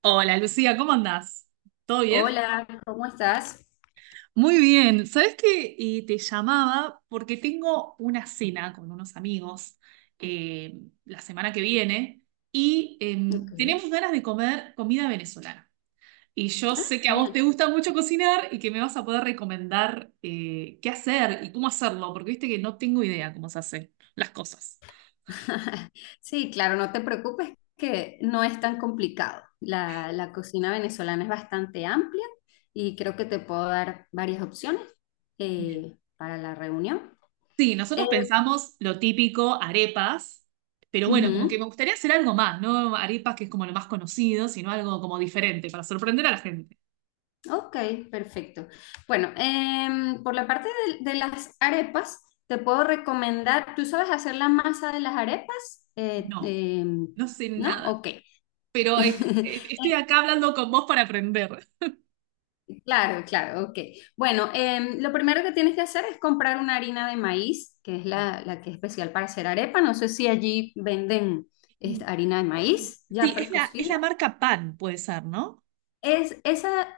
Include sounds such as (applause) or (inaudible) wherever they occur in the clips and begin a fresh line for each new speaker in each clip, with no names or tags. Hola Lucía, ¿cómo andás? ¿Todo bien?
Hola, ¿cómo estás?
Muy bien. ¿Sabés qué? Te llamaba porque tengo una cena con unos amigos la semana que viene y
Ok,
tenemos ganas de comer comida venezolana. Y yo sé que a vos
genial.
te gusta mucho cocinar y que me vas a poder recomendar qué hacer y cómo hacerlo, porque viste que no tengo idea cómo se hacen las cosas.
(laughs) Sí, claro, no te preocupes que no es tan complicado. La cocina venezolana es bastante amplia y creo que te puedo dar varias opciones para la reunión.
Sí, nosotros
Eh,
pensamos lo típico, arepas, pero bueno, como que
ujú,
me gustaría hacer algo más, no arepas que es como lo más conocido, sino algo como diferente para sorprender a la gente.
ok, perfecto. Bueno, por la parte de las arepas, te puedo recomendar, ¿tú sabes hacer la masa de las arepas?
No, no sé
¿No?
nada,
Ok.
pero estoy
(laughs)
acá hablando con vos para aprender.
Claro, claro, ok. Bueno, lo primero que tienes que hacer es comprar una harina de maíz, que es
Sí,
la que es especial para hacer arepa. No sé si allí venden esta harina de maíz ya
sí, es la, es
precocida.
la marca Pan, puede ser, ¿no?
Esa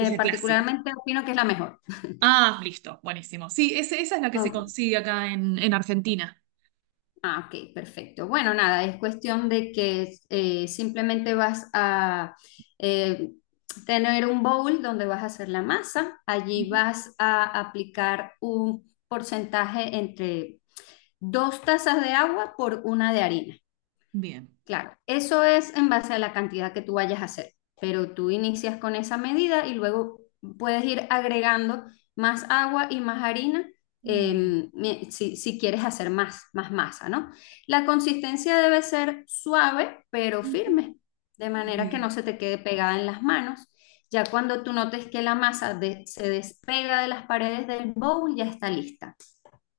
Es la clásica.
particularmente opino que es la mejor.
Ah, listo, buenísimo. Sí, esa es la que se
Oh,
consigue acá en Argentina.
ah, ok, perfecto. Bueno, nada, es cuestión de que simplemente vas a eh, tener un bowl donde vas a hacer la masa. Allí
Ujú.
vas a aplicar un porcentaje entre 2 tazas de agua por una de harina.
Bien,
Claro, eso es en base a la cantidad que tú vayas a hacer, pero tú inicias con esa medida y luego puedes ir agregando más agua y más harina
bien.
eh, si quieres hacer más, más masa, ¿no? La consistencia debe ser suave pero
Ujú.
firme, de manera que no
Bien,
se te quede pegada en las manos. Ya cuando tú notes que la masa se despega de las paredes del bowl, ya está lista.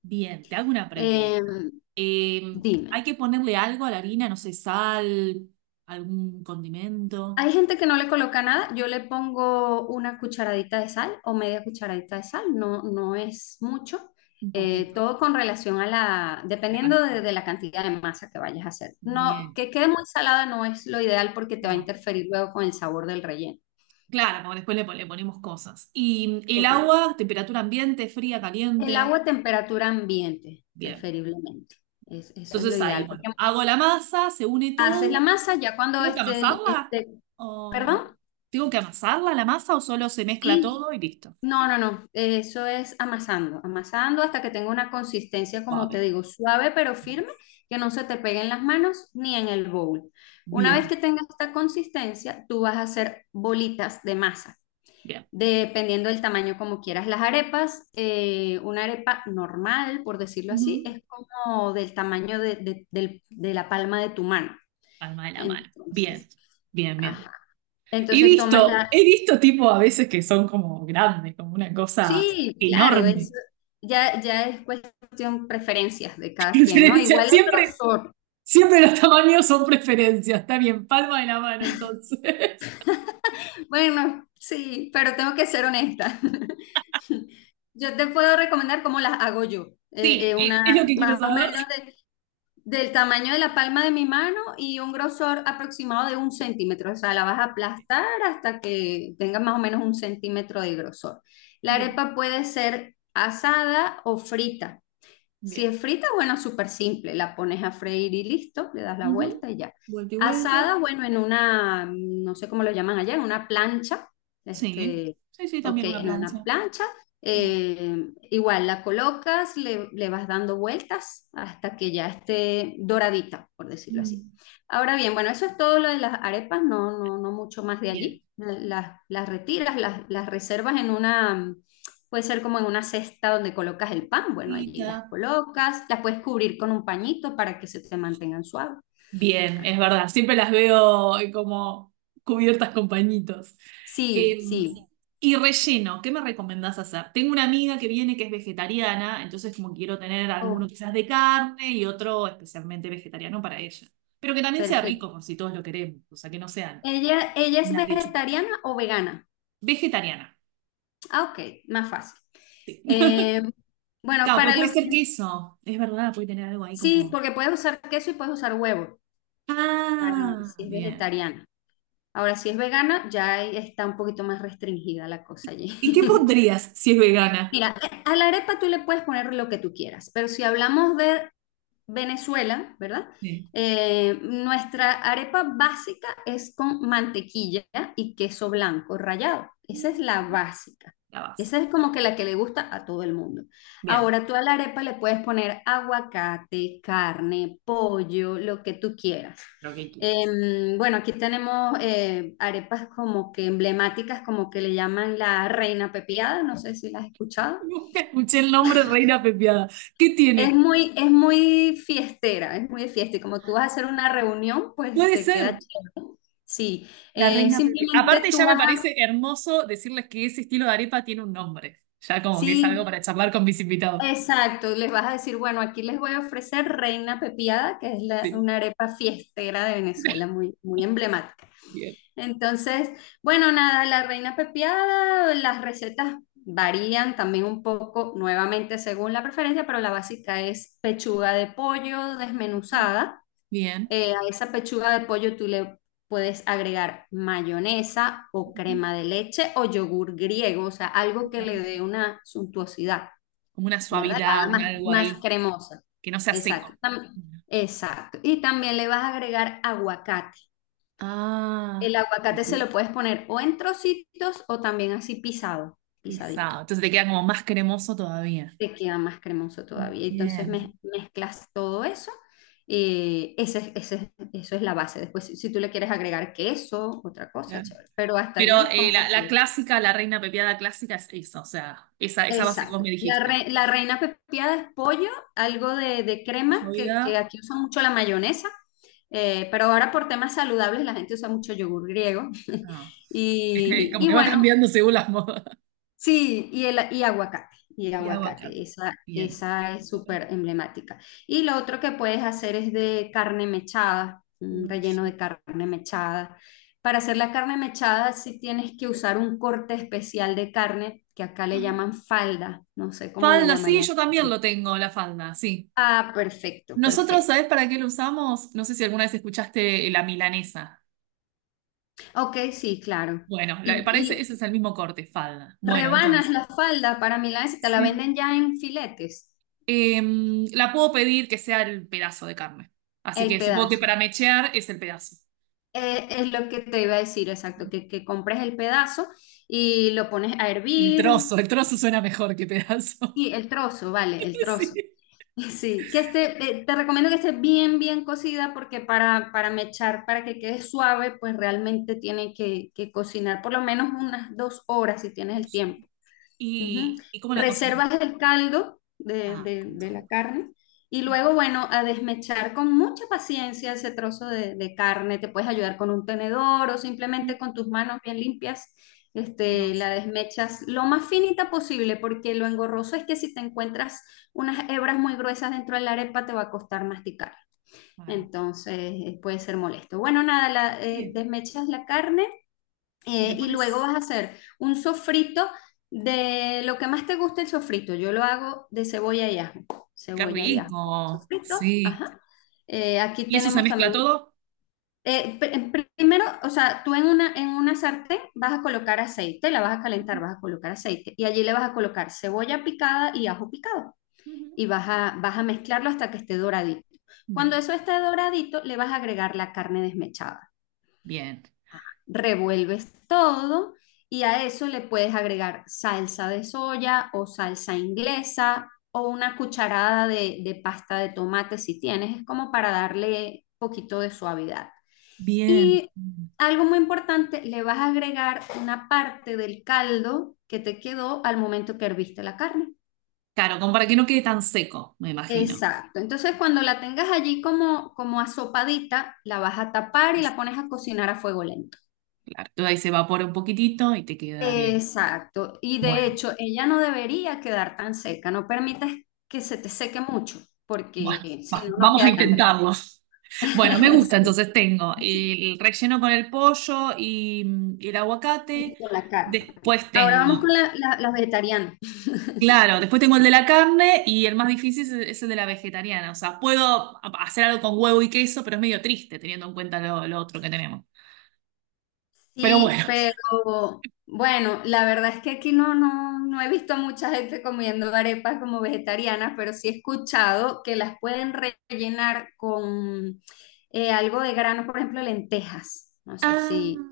bien. Te hago una
Eh,
pregunta.
dime.
Hay que ponerle algo a la harina, no sé, sal, algún condimento,
Hay gente que no le coloca nada, yo le pongo una cucharadita de sal o media cucharadita de sal, no, no es mucho.
un poquito,
Todo con relación a la,
la
dependiendo de,
cantidad.
de la cantidad de masa que vayas a hacer. No,
Bien,
que quede muy salada no es lo ideal porque te va a
no.
interferir luego con el sabor del relleno.
Claro, porque después le ponemos cosas. Y el
Correcto.
agua, temperatura ambiente, fría,
El agua
caliente.
a temperatura ambiente,
Bien.
preferiblemente. Eso es lo
Entonces ahí,
ideal,
bueno,
porque
hago la masa, se une
haces la
todo.
masa ya cuando
¿Tengo que
esté,
amasarla?
esté,
¿O
perdón,
tengo que amasarla la masa o solo se mezcla
sí.
todo y listo?
No, no, no, eso es amasando, amasando hasta que tenga una consistencia, como te
Suave.
digo, suave pero firme,
Nice.
que no se te pegue en las manos ni en el bowl. Una vez que
Bien,
tengas esta consistencia, tú vas a hacer bolitas de masa,
bien.
dependiendo del tamaño como quieras. Las arepas, una arepa normal, por decirlo así,
Ujú.
es como del tamaño de la palma de tu mano.
Palma de la mano. Bien,
Entonces,
bien,
ajá.
bien. He
Entonces tomas
visto,
la,
he visto tipo a veces que son como grandes, como una cosa
sí, claro,
enorme.
es, ya, ya es cuestión preferencias de
(laughs)
cada quien, ¿no?
Preferencia,
Igual el
siempre,
grosor.
siempre los tamaños son preferencias. Está bien, palma de la mano entonces. (laughs)
Bueno, sí, pero tengo que ser honesta. (laughs) Yo te puedo recomendar cómo las hago yo.
Sí, es lo
Una
que quiero
más o
saber.
menos del tamaño de la palma de mi mano y un grosor aproximado de un centímetro. O sea, la vas a aplastar hasta que tenga más o menos un centímetro de grosor. La
Bien,
arepa puede ser asada o frita. Si
bien.
es frita, bueno, súper simple, la pones a freír y listo, le das la
Ujú.
vuelta y ya.
Vuelta y vuelta.
Asada, bueno, en una, no sé cómo lo llaman allá, en una plancha,
Sí,
este,
sí, sí,
ok,
también una
en una
plancha.
plancha,
Mm,
igual la colocas, le vas dando vueltas hasta que ya esté doradita, por decirlo así.
mm.
Ahora bien, bueno, eso es todo lo de las arepas, no, no, no mucho más de
Bien.
allí. Las retiras, las reservas en una. Puede ser como en una cesta donde colocas el pan, bueno, allí las colocas, las puedes cubrir con un pañito para que se te mantengan suaves.
Bien, es verdad. Siempre las veo como cubiertas con pañitos. Eh,
Sí,
Sí,
sí.
sí. Y relleno, ¿qué me recomendás hacer? Tengo una amiga que viene que es vegetariana, entonces como quiero tener alguno
Oh,
quizás de carne y otro especialmente vegetariano para ella. Pero que también sea
perfecto.
rico por si todos lo queremos, o sea, que no sean
¿Ella es
unas lechugas.
vegetariana o vegana?
Vegetariana.
Ah, ok, más fácil. Eh, bueno,
Claro, porque
para
puede
los
ser
que...
queso, es verdad, puede tener algo ahí
Sí,
como...
porque puedes usar queso y puedes usar huevo, para-
Ah,
si es
bien.
vegetariana. Ahora, si es vegana, ya ahí está un poquito más restringida la cosa allí.
¿Y qué
(laughs)
pondrías si es vegana?
Mira, a la arepa tú le puedes poner lo que tú quieras, pero si hablamos de Venezuela, ¿verdad?
Sí.
Nuestra arepa básica es con mantequilla y queso blanco rallado. Esa es la básica.
La base.
Esa es como que la que le gusta a todo el mundo.
Bien.
Ahora tú a la arepa le puedes poner aguacate, carne, pollo, lo que tú quieras.
Lo que quieras.
Bueno, aquí tenemos arepas como que emblemáticas, como que le llaman la reina pepiada, no sé si las has
(laughs)
escuchado.
Nunca escuché el nombre Reina Pepiada. ¿Qué
Es
tiene?
muy, es muy fiestera, es muy de fiesta. Y como tú vas a hacer una reunión, pues
Puede
te
ser
queda chévere. Sí,
la Reina Pepeada.
simplemente
Aparte,
tú
ya me
vas a,
parece hermoso decirles que ese estilo de arepa tiene un nombre. Ya como que es algo
sí,
para charlar con mis invitados.
exacto, les vas a decir, bueno, aquí les voy a ofrecer reina pepiada, que es
Sí.
una arepa fiestera de Venezuela,
(laughs)
muy, muy emblemática.
Bien.
Entonces, bueno, nada, la reina pepiada, las recetas varían también un poco, nuevamente según la preferencia, pero la básica es pechuga de pollo desmenuzada.
Bien.
A esa pechuga de pollo tú le puedes agregar mayonesa o crema de leche o yogur griego, o sea, algo
Uy,
que
qué
le
rico.
dé una suntuosidad,
Como una
¿verdad?
suavidad,
La haga
un
más,
algo
más
ahí,
cremosa.
que no sea
Exacto.
seco.
Exacto. Y también le vas a agregar aguacate. El
Ah, qué
aguacate se lo
rico.
puedes poner o en trocitos o también así pisado, pisadito.
Pisado. Entonces te queda como más cremoso todavía.
Te queda más cremoso todavía. Entonces
Bien.
mezclas todo eso. Eso es la base. Después, si, si tú le quieres agregar queso, otra cosa,
Claro.
chévere. Pero hasta allí
Pero
es como
la
que...
clásica, la reina pepiada clásica es esa, o sea, esa base que vos
Exacto.
me
La,
dijiste.
re- la reina pepiada es pollo, algo de
De su
crema, que
vida,
aquí usan mucho la mayonesa, pero ahora por temas saludables la gente usa mucho yogur griego. (laughs)
ah, (laughs)
Y,
como
y
que va
bueno,
cambiando según las modas.
sí, y aguacate, y
Y
aguacate,
aguacate.
esa,
Bien.
esa es
Qué
súper
rico.
emblemática. Y lo otro que puedes hacer es de carne mechada, un
Uy,
relleno
sí.
de carne mechada. Para hacer la carne mechada sí tienes que usar un corte especial de carne, que acá le llaman
Ah,
falda, no sé cómo le
falda, sí,
llamarían.
yo también lo tengo, la falda, sí.
Ah, perfecto,
Nosotros,
perfecto.
¿sabés para qué lo usamos? No sé si alguna vez escuchaste la milanesa.
Ok, sí, claro.
Bueno,
Y,
parece,
y
ese es el mismo corte, falda. Bueno,
rebanas
entonces.
la falda para milanesa, te la
Sí.
venden ya en filetes,
Em, la puedo pedir que sea el pedazo de carne. Así
el
que supongo que para
pedazo.
mechear es el pedazo.
Es lo que te iba a decir, exacto, que compres el pedazo y lo pones a hervir.
El trozo suena mejor que pedazo.
Sí, el trozo, vale, el
(laughs)
trozo.
Sí.
(laughs) Sí, que esté, te recomiendo que esté bien, bien cocida porque para mechar, para que quede suave, pues realmente tiene que cocinar por lo menos unas 2 horas si tienes
No.
el tiempo. Ujú.
¿Y, y cómo la cocinas?
Reservas el caldo
Ah, con
de la
caldo.
carne y luego, bueno, a desmechar con mucha paciencia ese trozo de carne. Te puedes ayudar con un tenedor o simplemente con tus manos bien limpias.
Y
Este,
vas.
la desmechas lo más finita posible porque lo engorroso es que si te encuentras unas hebras muy gruesas dentro de la arepa te va a costar masticar.
Claro.
Entonces puede ser molesto. Bueno, nada, la,
Bien.
desmechas la carne
Le
y luego
pones...
vas a hacer un sofrito de lo que más te guste el sofrito. Yo lo hago de cebolla y ajo.
¡Qué
Cebolla y ajo.
rico!
Sofrito,
Sí.
ajá. Aquí
¿Y eso se
tenemos
mezcla
también,
todo?
eh, primero, o sea, tú en una sartén vas a colocar aceite, la vas a calentar, vas a colocar aceite y allí le vas a colocar cebolla picada y ajo picado
Ujú.
y vas a mezclarlo hasta que esté doradito. Cuando
Bien.
eso esté doradito, le vas a agregar la carne desmechada,
Bien.
revuelves todo y a eso le puedes agregar salsa de soya o salsa inglesa o una cucharada de pasta de tomate si tienes, es como para darle poquito de suavidad.
Bien.
Y algo muy importante, le vas a agregar una parte del caldo que te quedó al momento que herviste la carne.
Claro, como para que no quede tan seco, me imagino.
Exacto. Entonces, cuando la tengas allí como, asopadita, la vas a tapar y
Eso.
la pones a cocinar a fuego lento.
Claro, todo ahí se evapora un poquitito y te queda bien.
Exacto. Y de
Bueno,
hecho, ella no debería quedar tan seca. No permitas que se te seque mucho,
bueno,
porque si no, no
vamos a
queda tan rica.
intentarlo. Bueno, me gusta,
(laughs)
entonces tengo el relleno con el pollo y mm, el
Sí, y
aguacate.
con la carne.
Después
Ahora vamos
tengo,
con las vegetarianas.
claro, después tengo el de la carne y el más difícil es el de la vegetariana. O sea, puedo hacer algo con huevo y queso, pero es medio triste teniendo en cuenta lo otro que tenemos. Pero
Sí,
bueno. (laughs)
pero bueno, la verdad es que aquí no, no, no he visto mucha gente comiendo arepas como vegetarianas, pero sí he escuchado que las pueden rellenar con algo de grano, por ejemplo, lentejas. No sé
Ah,
si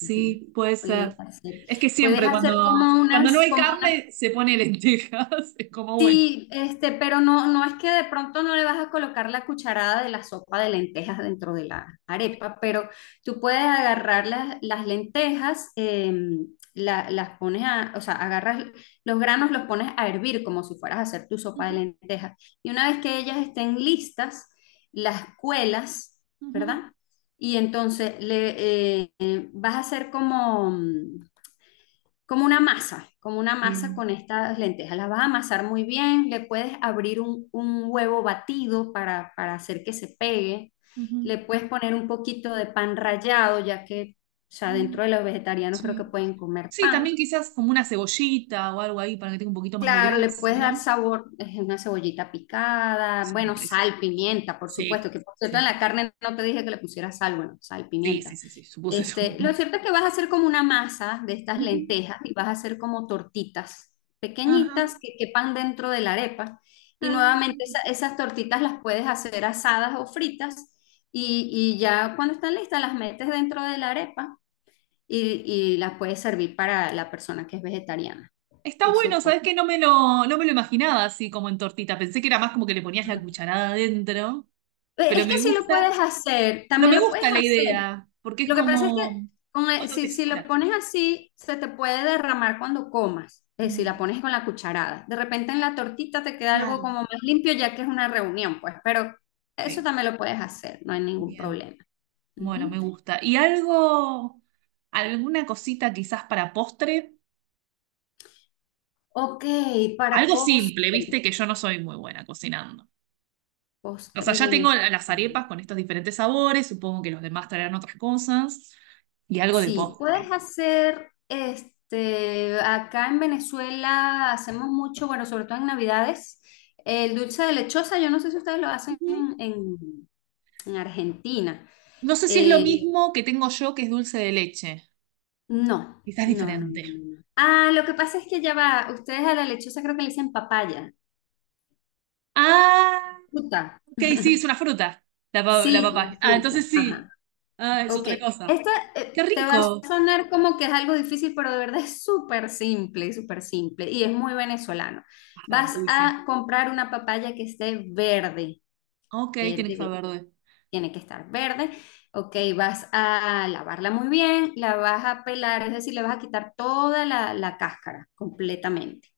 ujú,
puede ser.
puedes hacer.
Es que
Puedes
siempre
hacer como
cuando no
unas,
hay
como unas
carne se pone lentejas. (laughs) Es como bueno.
Sí, este, pero no, no es que de pronto no le vas a colocar la cucharada de la sopa de lentejas dentro de la arepa, pero tú puedes agarrar las lentejas, las pones a, o sea, agarras los granos, los pones a hervir como si fueras a hacer tu sopa de
Ujú,
lentejas. Y una vez que ellas estén listas, las cuelas,
ujú.
¿verdad? Y entonces le vas a hacer como, una masa, como una masa
Bien.
con estas lentejas. Las vas a amasar muy bien, le puedes abrir un huevo batido para hacer que se pegue,
Ujú.
le puedes poner un poquito de pan rallado, ya que, o sea, dentro
Mm,
de los vegetarianos creo que
sí.
pueden comer
Sí, también
pan.
quizás como una cebollita o algo ahí para que tenga un poquito más de
Claro, le puedes
gracia, ¿no?
dar sabor, una cebollita picada,
Sí, me
bueno,
parece.
sal, pimienta, por supuesto,
Sí,
que por cierto
sí,
en la
sí,
carne no te dije que le pusieras sal, bueno, sal,
sí, sí,
pimienta.
sí, sí, supuse eso.
Este, lo cierto es que vas a hacer como una masa de estas
Ujú.
lentejas y vas a hacer como tortitas
Ajá.
pequeñitas que quepan dentro de la arepa. Y
Ah.
nuevamente esas tortitas las puedes hacer asadas o fritas y ya cuando están listas las metes dentro de la arepa y las puedes servir para la persona que es vegetariana.
Está
Eso
bueno,
pues.
¿sabes que no me lo imaginaba así como en tortita? Pensé que era más como que le ponías la cucharada adentro, pero
Es que
me
sí lo
gusta,
puedes hacer,
pero
también
me
lo puedes
gusta la
hacer.
idea, porque es
Lo que pasa es que
como otra
si lo
textura.
pones así, se te puede derramar cuando comas, si la
Mm,
pones con la cucharada. De repente en la tortita te queda algo
claro.
como más limpio ya que es una reunión, pues, pero eso
Sí,
también lo puedes hacer, no hay ningún
bien.
problema.
Bueno,
Ujú.
me gusta. ¿Y algo, alguna cosita quizás para postre?
Ok, para
Algo simple,
postre,
viste que yo no soy muy buena cocinando. O sea,
postre
ya tengo las
venezolano.
arepas con estos diferentes sabores, supongo que los demás traerán otras cosas, y algo de
Sí, puedes
postre.
hacer, este, acá en Venezuela hacemos mucho, bueno, sobre todo en Navidades, el dulce de lechosa, yo no sé si ustedes lo hacen
Ujú.
en, en Argentina.
No sé si es lo
Eh,
mismo que tengo yo, que es dulce de leche.
no,
Quizás
no, no,
diferente.
no, no. No. Ah, lo que pasa es que ya va, ustedes a la lechosa creo que le dicen papaya,
Ah,
fruta.
ok, sí, es una fruta, la. Sí,
Sí, la
papaya. Ah, entonces
fruta, ajá.
sí. Ah, es
Ok,
otra cosa.
esta
Qué
te va a
rico.
sonar como que es algo difícil, pero de verdad es súper simple y es muy venezolano.
A ver,
Vas
uy, sí.
a comprar una papaya que esté verde,
Ok, tiene
verde,
que estar
verde.
verde.
Tiene que estar verde. Ok, vas a lavarla muy bien, la vas a pelar, es decir, le vas a quitar toda la, la cáscara completamente.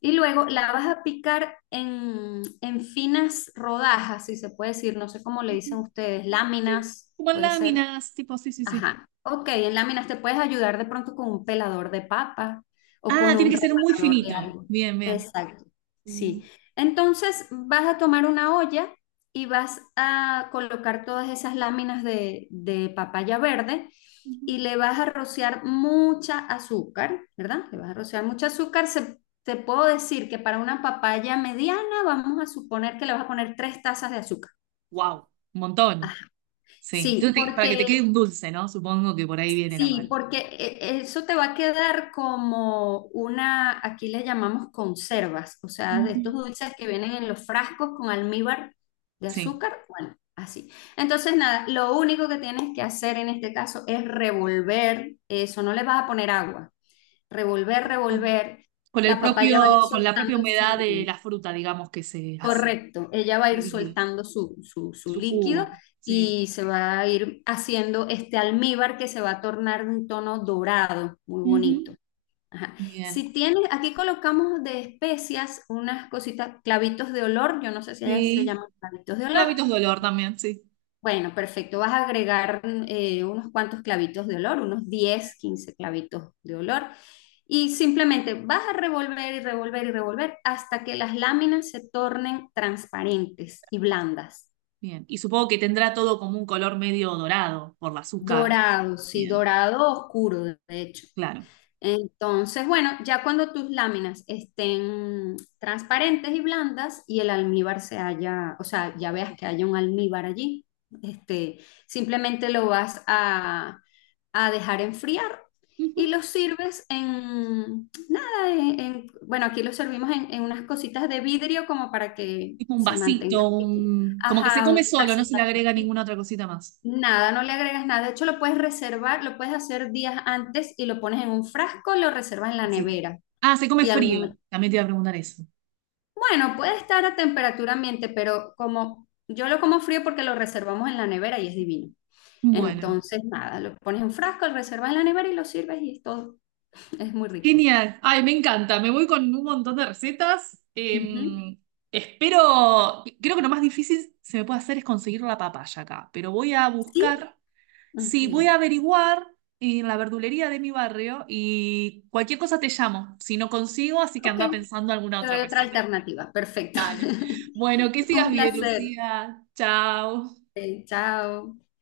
Y luego la vas a picar en, finas rodajas, si se puede decir, no sé cómo le dicen ustedes,
Sí,
láminas,
como en
puede ser.
láminas, tipo, sí, sí, sí.
Ajá. Ok, en láminas te puedes ayudar de pronto con un pelador de papa o
Ah,
con
tiene
un
que ser muy
remanador de
finito.
algo.
Bien, bien.
Exacto. Sí. Entonces vas a tomar una olla y vas a colocar todas esas láminas de, papaya verde y le vas a rociar mucha azúcar, ¿verdad? Le vas a rociar mucha azúcar. Te puedo decir que para una papaya mediana vamos a suponer que le vas a poner 3 tazas de azúcar.
Wow, un montón. Sí.
Sí,
Entonces, para que te
porque
quede un dulce, ¿no? Supongo que por ahí viene la
Sí,
mano.
porque eh, eso te va a quedar como una, aquí le llamamos conservas, o sea, de
Ujú.
estos dulces que vienen en los frascos con almíbar de
Sí.
azúcar, bueno, así. Entonces, nada, lo único que tienes que hacer en este caso es revolver eso, no le vas a poner agua, revolver, revolver,
Con el
la papaya va a
propio,
ir
con la propia
soltando.
humedad de la fruta, digamos, que se hace,
Correcto, ella va a
el
ir
líquido,
soltando su
su
líquido
jugo. Sí.
y se va a ir haciendo este almíbar que se va a tornar de un tono dorado, muy bonito.
Ujú.
Ajá.
Bien.
Si tienes, aquí colocamos de especias unas cositas, clavitos de olor, yo no sé si ellas se
Sí.
llaman clavitos de olor,
Clavitos de olor también, sí.
bueno, perfecto. Vas a agregar unos cuantos clavitos de olor, unos 10, 15 clavitos de olor. Y simplemente vas a revolver y revolver y revolver hasta que las láminas se tornen transparentes y
Bueno,
blandas.
bien. Y supongo que tendrá todo como un color medio dorado por el azúcar.
Dorado, sí,
Bien,
dorado oscuro, de hecho.
claro.
Entonces, bueno, ya cuando tus láminas estén transparentes y blandas y el almíbar se haya, o sea, ya veas que haya un almíbar allí, este, simplemente lo vas a dejar enfriar
Ujú.
y lo sirves en, nada, en, bueno, aquí lo servimos en, unas cositas de vidrio como para que
Tipo un
se mantenga.
vasito, un- como que se
Ajá,
come
unas
solo, no se le
tacitas.
agrega ninguna otra cosita más.
Nada, no le agregas nada. De hecho, lo puedes reservar, lo puedes hacer días antes y lo pones en un frasco, lo reservas en la
Así.
nevera.
Ah, se come
Y al
frío.
momento,
También te iba a preguntar eso.
bueno, puede estar a temperatura ambiente, pero como yo lo como frío porque lo reservamos en la nevera y es divino.
Bueno,
Entonces, nada, lo pones en un frasco, lo reservas en la nevera y lo sirves y es todo. Es muy rico.
genial. Ay, me encanta. Me voy con un montón de recetas.
Ujú.
Espero, creo que lo más difícil se me puede hacer es conseguir la papaya acá, pero voy a
Sí,
buscar,
ok.
sí, voy a averiguar en la verdulería de mi barrio y cualquier cosa te llamo, si no consigo, así que
Ok,
anda pensando alguna
te
otra
doy otra
receta.
alternativa. Perfecto.
Dale. Bueno, que
(laughs)
sigas
Un
bien,
placer.
Lucía. Chao.
Ok, chao.